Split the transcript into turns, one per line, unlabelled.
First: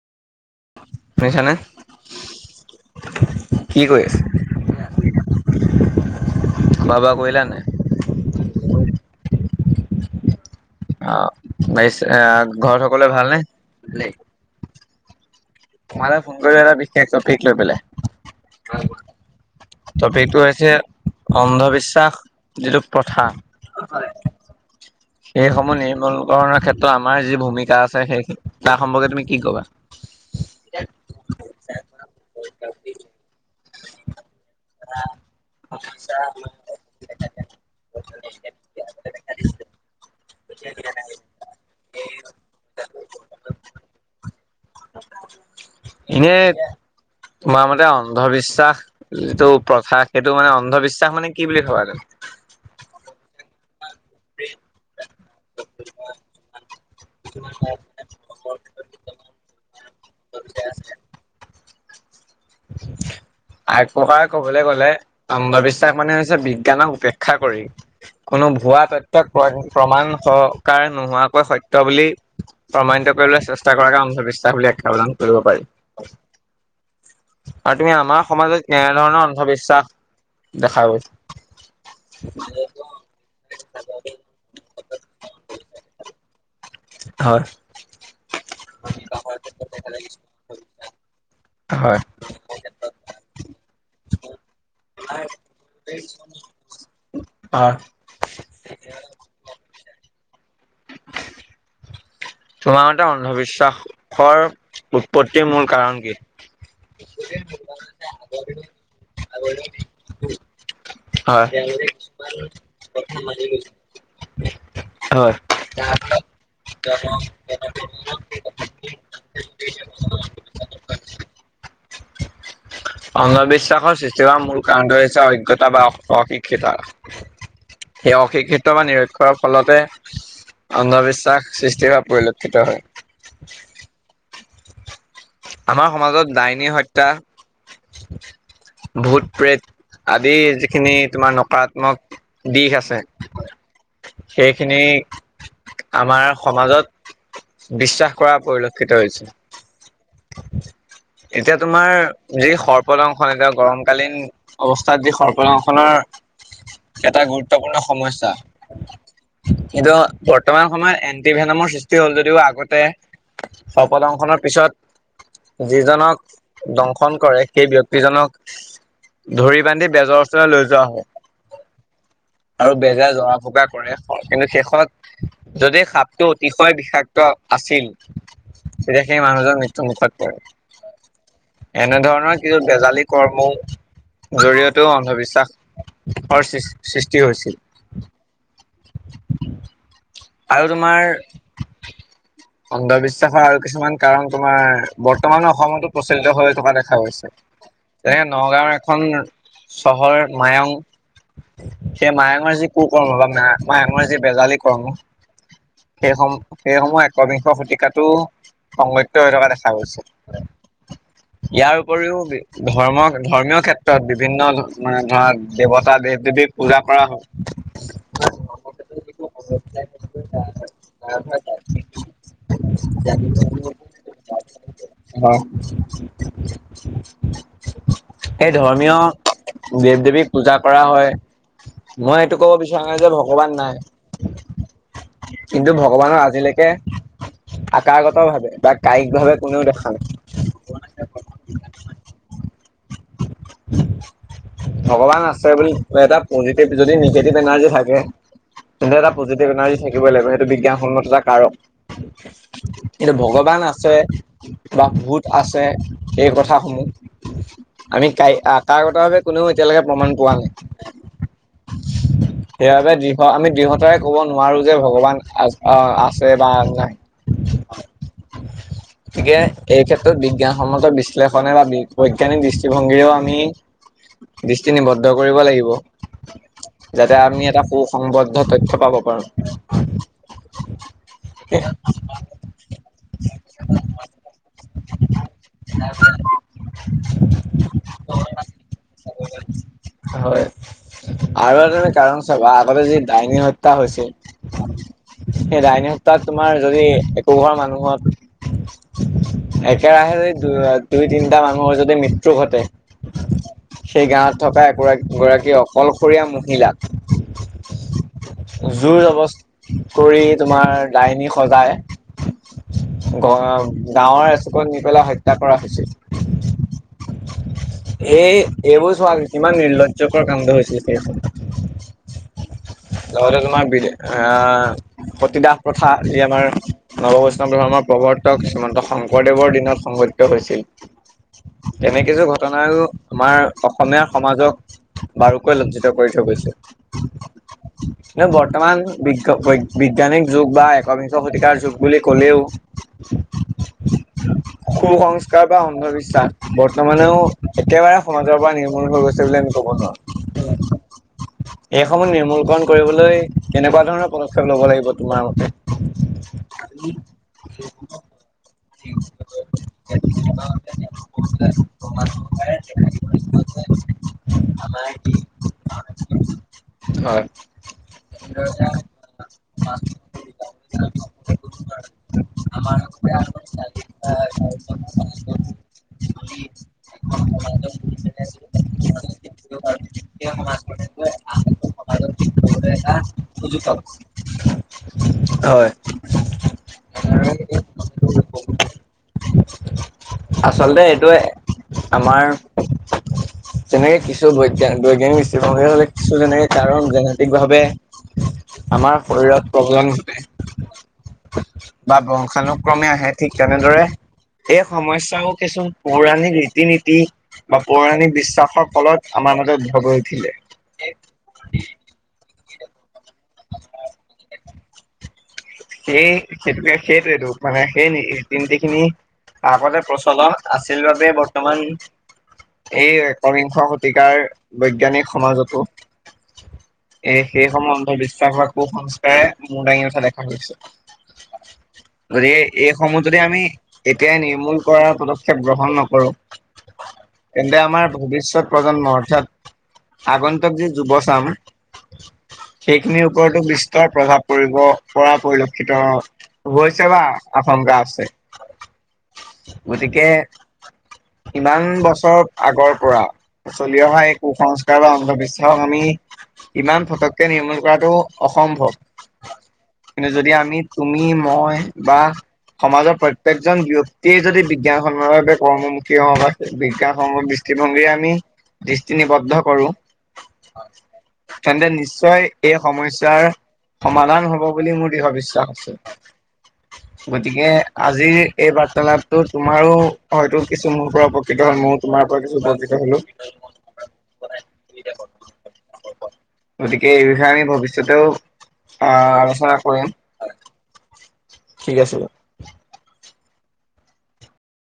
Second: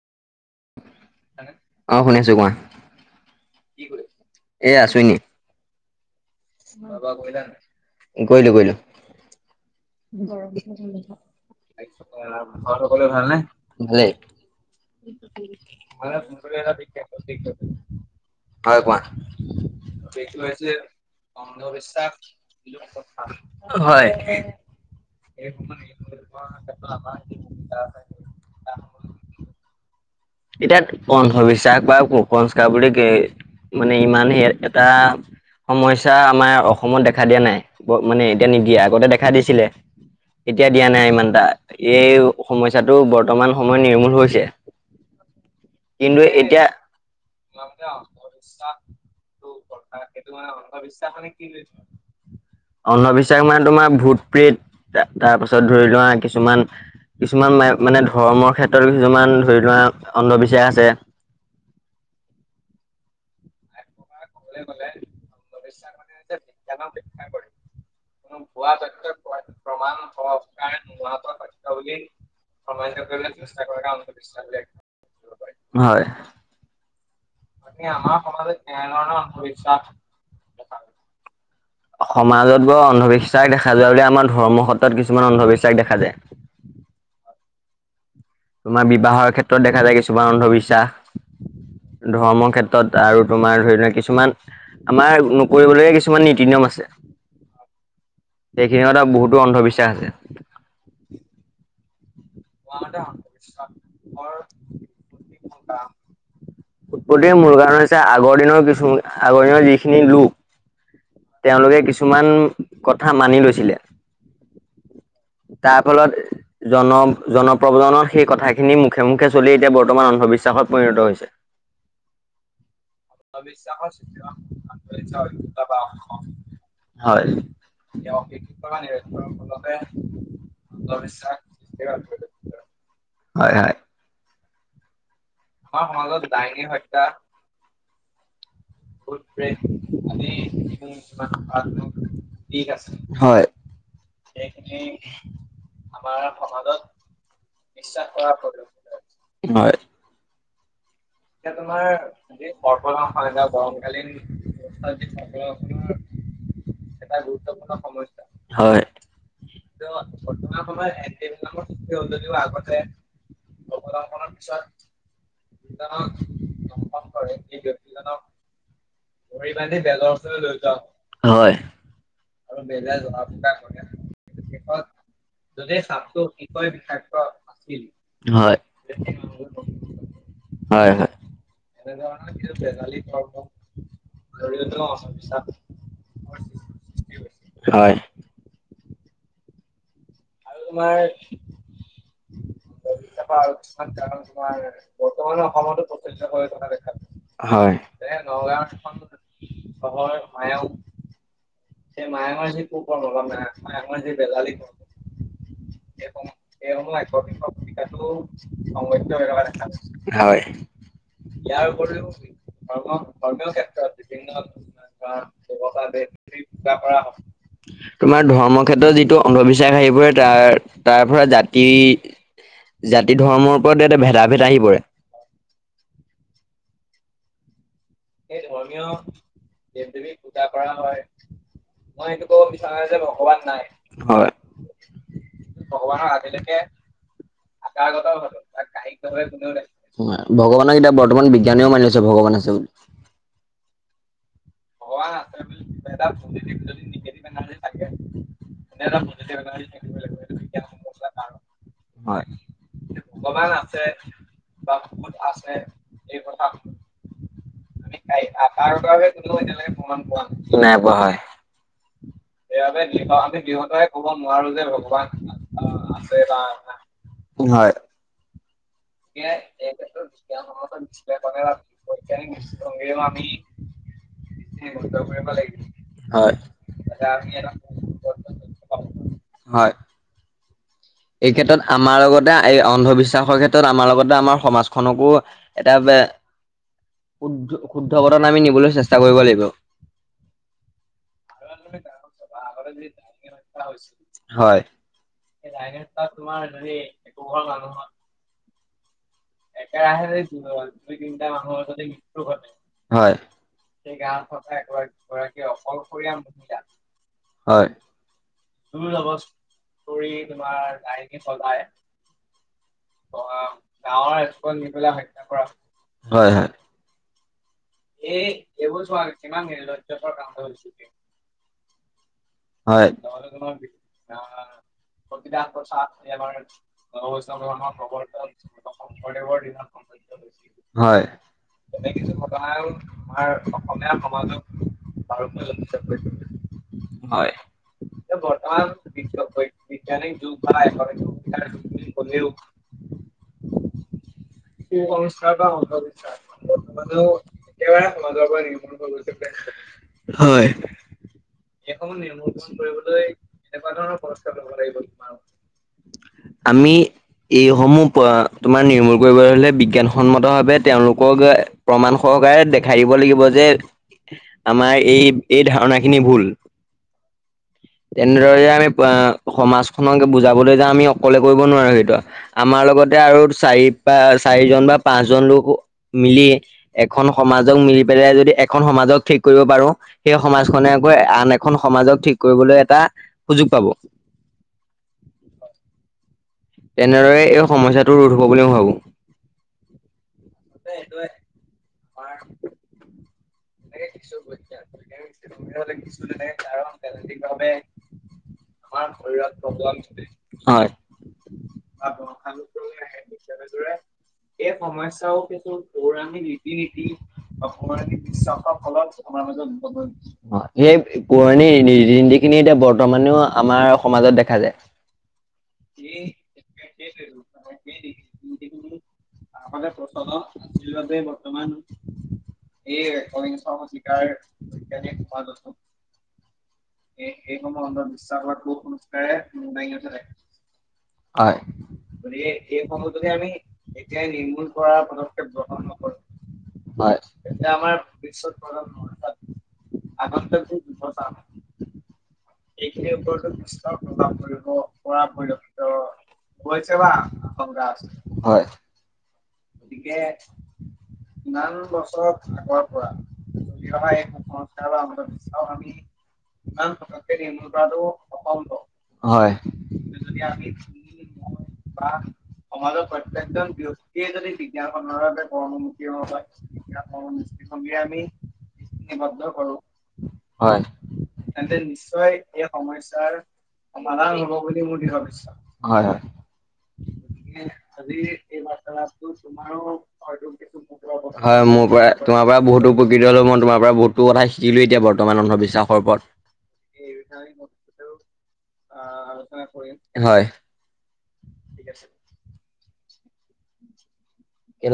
শুনিছানে
অ শুনিছোঁ মই কি
কৰি আছে
কৰিছা এ আছোঁ ইনে খোৱা বোৱা কৰিলা নাই অ কৰিলোঁ কৰিলোঁ ঘৰত
অ বাৰিছে ঘৰত
সকলোৱে ভাল
ভালনে
নে ভালেই
তোমালে ফোন কৰিলো এটা বিশেষ টপিক লৈ পেলেই তপিকটো হৈছে অন্ধবিশ্বাস যিটো প্ৰথা হ হয় সেই সমূহ নিৰ্মূলকৰণৰ ক্ষেত্ৰত আমাৰ যি ভূমিকা আছে সেই তাৰ সম্পৰ্কে তুমি কি কবা
এতিয়া অন্ধবিশ্বাস বা কুসস্কাৰ বুলি কে মানে ইমানে এটা সমস্যা আমাৰ অসমত দেখা দিয়া নাই মানে এতিয়া নিদিয়ে আগতে দেখা দিছিলে এতিয়া দিয়া নাই ইমান এটা এই সমস্যাটো বৰ্তমান সময় নিৰ্মূল হৈছে। কিন্তু
এনে
এতিয়া
তোমাৰ মতে
অন্ধবিশ্বাস
যিটো প্ৰথা
কথা সেইটো মানে অন্ধবিশ্বাস মানে কি ল।
বুলি ভাবা তুমি
অন্ধবিশ্বাস মানে তোমাৰ ভূত প্ৰীত তাৰপাছত ধৰি লোৱা কিছুমান। কিছুমান মানে ধৰ্মৰ ক্ষেত্ৰত কিছুমান ধৰি লোৱা অন্ধবিশ্বাস আছে,
আ এক প্ৰকাৰ কবলৈ গলে অন্ধবিশ্বাস মানে হৈছে বিজ্ঞানক উপেক্ষা কৰি কোনো ভুৱা যিবিলাক প্ৰমাণ সহকাৰ নোহোৱাকৈ সত্য বুলি প্ৰমাণিত কৰিবলৈ চেষ্টা কৰাকে অন্ধবিশ্বাস বুলি আখ্যা প্ৰদান কৰিব পাৰি।
হয়
আৰু তুমি আমাৰ সমাজত এনেধৰণৰ অন্ধবিশ্বাস দেখা গৈ
সমাজটো অন্ধবিশ্বাস দেখা যায় বুলি আমাৰ ধৰ্ম সত্ৰত কিছুমান অন্ধবিশ্বাস দেখা যায়।
হয়।।
তোমাৰ বিবাহৰ ক্ষেত্ৰত দেখা যায় কিছুমান
হয়
অন্ধবিশ্বাস। ধৰ্মৰ ক্ষেত্ৰত আৰু তোমাৰ ধৰি লোৱা কিছুমান আমাৰ নকৰিবলৈ কিছুমান নীতি নিয়ম আছে।
অ
সেইখিনি এটা বহুতো অন্ধবিশ্বাস আছে।
তোমাৰমতে অন্ধবিশ্বাসৰ উৎপত্তিৰ মূল কাৰণ কি?
উৎপত্তিৰ মূল কাৰণ হৈছে আগৰ দিনৰ কিছুমান আগৰ দিনৰ যিখিনি লোক।
হয়
তেওঁলোকে কিছুমান কথা মানি লৈছিলে,
হয়
তাৰ ফলত জন জনপ্ৰজনৰ সেই কথাখিনি মুখে মুখে চলি এতিয়া বৰ্তমান অন্ধবিশ্বাসত পৰিণত হৈছে।
ঠিক কথা। অন্ধবিশ্বাসৰ সৃষ্টি হোৱা মূল কাৰণটো হৈছে অজ্ঞতা বা অশিক্ষিত।
হয়
সেই অশিক্ষিত বা নিৰক্ষৰ ফলতে অন্ধবিশ্বাস সৃষ্টি হোৱা পৰিলক্ষিত হয়।
হয়
আমাৰ সমাজত দাইনী হত্যা ভূত প্ৰেত আদি যিখিনি তোমাৰ নকাৰাত্মক দিশ আছে।
হয়
সেইখিনি আমাৰ সমাজত বিশ্বাস কৰা পৰিলক্ষিত হৈছে
হয়
[unintelligible] এতিয়া তোমাৰ যি সৰ্পদংশন এতিয়া গৰমকালীন অৱস্থাত যি সৰ্পদংশনৰ এটা গুৰুত্বপূৰ্ণ সমস্যা
হয়
কিন্তু বৰ্তমান সময়ত এন্টিভেনামৰ সৃষ্টি হ'ল যদিও আগতে সৰ্পদংশন ৰ পিছত যি ব্যক্তিজনক দংশন কৰে সেই ব্যক্তিজনক ধৰি বান্ধি বেজৰ ওচৰলৈ লৈ যোৱা হয় আৰু বেজে জৰা ফুকা কৰে কিন্তু শেষত যদি সাপটো অতিশয় বিষাক্ত আছিল
হয়
তেতিয়া সেই মানুহজন মৃত্যু মুখত পৰে।
হয় হয়
এনেধৰণৰ কিছু বেজালী কৰ্মও জৰিয়তেও অন্ধবিশ্বাসৰ সৃষ্টি হৈছিল
হয়
আৰু তোমাৰ অন্ধবিশ্বাসৰ আৰু কিছুমান কাৰণ তোমাৰ বৰ্তমান অসমতো প্ৰচলিত হৈ থকা দেখা গৈছে
হয়
তেনেকে নগাঁওৰ এখন চহৰ মায়ং সেই মায়ঙৰ যি কু কৰ্ম বা মা মায়ঙৰ যি বেজালী কৰ্ম সেই সম সেইসমূহ একবিংশ শতিকাটো সংলক্ষিত হৈ থকা দেখা গৈছে
হয়
ইয়াৰ উপৰিও ধৰ্ম ধৰ্মীয় ক্ষেত্ৰত বিভিন্ন মানে ধৰা দেৱতা দেৱ দেৱীক পূজা কৰা হয়
তোমাৰ ধৰ্মৰ ক্ষেত্ৰত যিটো অন্ধবিশ্বাস আহি পৰে তাৰ তাৰ পৰা জাতি জাতি-ধৰ্মৰ ওপৰত এতে ভেদাভেদ আহিবই
[unintelligible]
সেই ধৰ্মীয় দেৱ- দেৱীক পূজা কৰা হয়।
মই এইটো ক'ব বিচাৰো নাই যে ভগৱান নাই।
হয়
কিন্তু ভগৱানৰ আজিলৈকে আকাৰগত ভাৱে বা
ভগৱানক
কায়িক ভাৱে কোনেও দেখা নাই
এতিয়া বৰ্তমান বিজ্ঞানীও মানি লৈছে ভগৱান আছে বুলি
[unintelligible] ভগৱান আছে বুলি এটা পজিটিভ যদি নিগেটিভ এনাৰ্জি থাকে তেন্তে এটা পজিটিভ এনাৰ্জি থাকিবই লাগিব সেইটো বিজ্ঞানসন্মতটা কাৰক
হয়
কিন্তু ভগৱান আছে বা ভূত আছে এই কথা সমূহ আমি কায় কাৰগত কোনেও এতিয়ালৈকে প্ৰমাণ পোৱা নাই
পোৱা হয়
[unintelligible] সেইবাবে দৃঢ় আমি দৃঢ়তাৰে কব নোৱাৰোঁ যে ভগৱান আছে বা নাই
হয়
[unintelligible] গতিকে এই ক্ষেত্ৰত বিজ্ঞানসন্মত বিশ্লেষণে বা বৈজ্ঞানিক দৃষ্টিভংগীৰেও আমি দৃষ্টি নিবদ্ধ কৰিব লাগিব।
হয়
যাতে আমি এটা সু-সংবদ্ধ তথ্য পাব পাৰোঁ।
হয়। এই ক্ষেত্ৰত আমাৰ লগতে এই অন্ধবিশ্বাসৰ ক্ষেত্ৰত আমাৰ লগতে আমাৰ সমাজখনকো এটা শুদ্ধ অৱদান আমি নিবলৈ চেষ্টা কৰিব লাগিব।
হয় আৰু এটা কাৰণ চাবা আগতে যি ডাইনী হত্যা হৈছিল
হয়।
তাত তোমাৰ যদি একোঘৰ মানুহত একেৰাহে যদি দু দুই তিনটা মানুহৰ যদি মৃত্যু ঘটে
সেই গাঁওখনতে এগৰাকী অকলশৰীয়া মহিলা, হয়
জোৰ-জবস্তি কৰি তোমাৰ দাইনী সজায়। গ গাঁৱৰ এচুকত নি পেলাই হত্যা কৰা
হয়
হৈছিল। এই এইবোৰ চোৱা কিমান নিৰ্লজ্জকৰ কামটো হৈছিলে
হয় হয়
ঘৰতে তোমাৰ বি আ সতীদাহ প্ৰথা যি আমাৰ নৱ বৈষ্ণৱমৰ প্ৰৱৰ্তক শ্ৰীমন্ত শংকৰদেৱৰ দিনত সং হৈছিল
হয়
তেনে কিছু ঘটনায়ো আমাৰ অসমীয়া সমাজক বাৰুকৈ লজ্জিত কৰি থৈ গৈছে।
হয়
কিন্ত বৰ্তমান বি বৈ বিজ্ঞানিক যুগ বা একবিংশ শতিকাৰ যুগ বুলি ক'লেও সু-সংস্কাৰ বা অন্ধবিশ্বাস বৰ্তমানেও একেবাৰে সমাজৰ পৰা নিৰ্মূল হৈ গৈছে বুলি আমি কব নোৱাৰোঁ,
হয়
এইসমূহ নি মূলকন কৰিবলৈ কেনেকুৱা ধৰণৰ পদক্ষেপ ল'ব লাগিব তোমাৰ
আমি
মতে?
এইসমূহ তোমাৰ নিৰ্মূল কৰিবলৈ হ'লে বিজ্ঞানসন্মতভাৱে তেওঁলোকক প্ৰমাণ সহ সহকাৰে দেখাই দিব লাগিব যে আমাৰ এই, এই ধাৰণাখিনি ভুল
হয়।
তেনেদৰে যে আমি সমাজখনকে বুজাবলৈ যাওঁ আমি অকলে কৰিব নোৱাৰো সেইটো, আমাৰ লগত তে আৰু চাৰি প চাৰিজন বা পাঁচজন লোক মিলি এখন সমাজক মিলি পেলাই যদি এখন সমাজক ঠিক কৰিব পাৰোঁ, সেই সমাজখনে আকৌ আন এখন সমাজ সমাজক ঠিক কৰিবলৈ এটা সুযোগ পাব।
হয়,
তেনেদৰে এই সমস্যাটো ৰোধ হ'ব বুলি মই ভাবোঁ।
আচলতে এইটোৱে, আমাৰ তেনেকে কিছু বৈগা বৈজ্ঞানিক দৃষ্টিভংগীৰে হ'লে কিছু তেনেকে কাৰণ ৰাজনতিকভাৱে আমাৰ শৰীৰত প্ৰব্লেম ঘটে।
হয়।
বা বংশানুক্ৰমে আহে, ঠিক তেনেদৰে এই সমস্যাও কিছু পৌৰাণিক ৰীতি নীতি বা পৌৰাণিক বিশ্বা
[unintelligible] এই কৌ যিখিনি এতিয়া বৰ্তমানেও আমাৰ সমাজত দেখা যায়
সেই সেইটোকে সেইটোৱেইটো মানে সেই তি নীতিখিনি তাৰগতে প্ৰচলন আছিল বাবে বৰ্তমান
এই
অৰিংস শতিকাৰ বৈজ্ঞানিক সমাজতো এ সেইসমূহ অন্ধবিশ্বাস বা কুসস্কাৰে মূৰ দাঙি উঠা দেখা গৈছে
হয় গতিকে সেই সময়জনে আমি এতিয় নিৰ্মূল কৰা পদক্ষেপ গ্ৰহণ নকৰো হয় এয়া আমাৰ
ভৱিষ্যত প্ৰজন্ম অৰ্থাৎ আগন্তক যি যুৱচাম সেইখিনিৰ ওপৰতো বিস্তৰ প্ৰভাৱ পৰিব পৰা পৰিলক্ষিত শিক্ষিত হৈছে বা আশংকা আছে
হয়
গতিকে ইমান বছৰ আগৰ পৰা চলি অহা এই কুসংস্কাৰ বা অন্ধবিশ্বাসক আমি ইমান ফটককে নিৰ্মূল কৰাটো অসম্ভৱ।
হয়
কিন্তু যদি আমি তুমি মই বা সমাজৰ প্ৰত্যেকজন ব্যয়ক্তিয়ে যদি বিজ্ঞান সমন্বয় বাবে কৰ্মমুখী হওঁ বা বিজ্ঞানসমূহ দৃষ্টীভংগী আমি দৃষ্টি নিবদ্ধ কৰো
হয়
তেন্তে নিশ্চয় এই সমস্যাৰ সমাধান হব বুলি ভাবিছোঁ
হয় হয়।
[unintelligible] গতিকে আজিৰ এই বাৰ্তালাপটো তোমাৰো হয়তো কিছু মোৰ পৰা উপকৃত
হয়
হ'ল
মোৰ
ময়ো
পৰা
তোমাৰ
তোমাৰ পৰা বহুতো প্ৰকৃত হলো মই তোমাৰ পৰা বহুতো কথা শিকিলো এতিয়া বৰ্তমান অন্ধবি্বাসৰ ওৰত
গতিকে এই বিষয়ে আমি ভৱিষ্যতেও আহ আলোচনা কৰিম
হয়
ঠিক আছে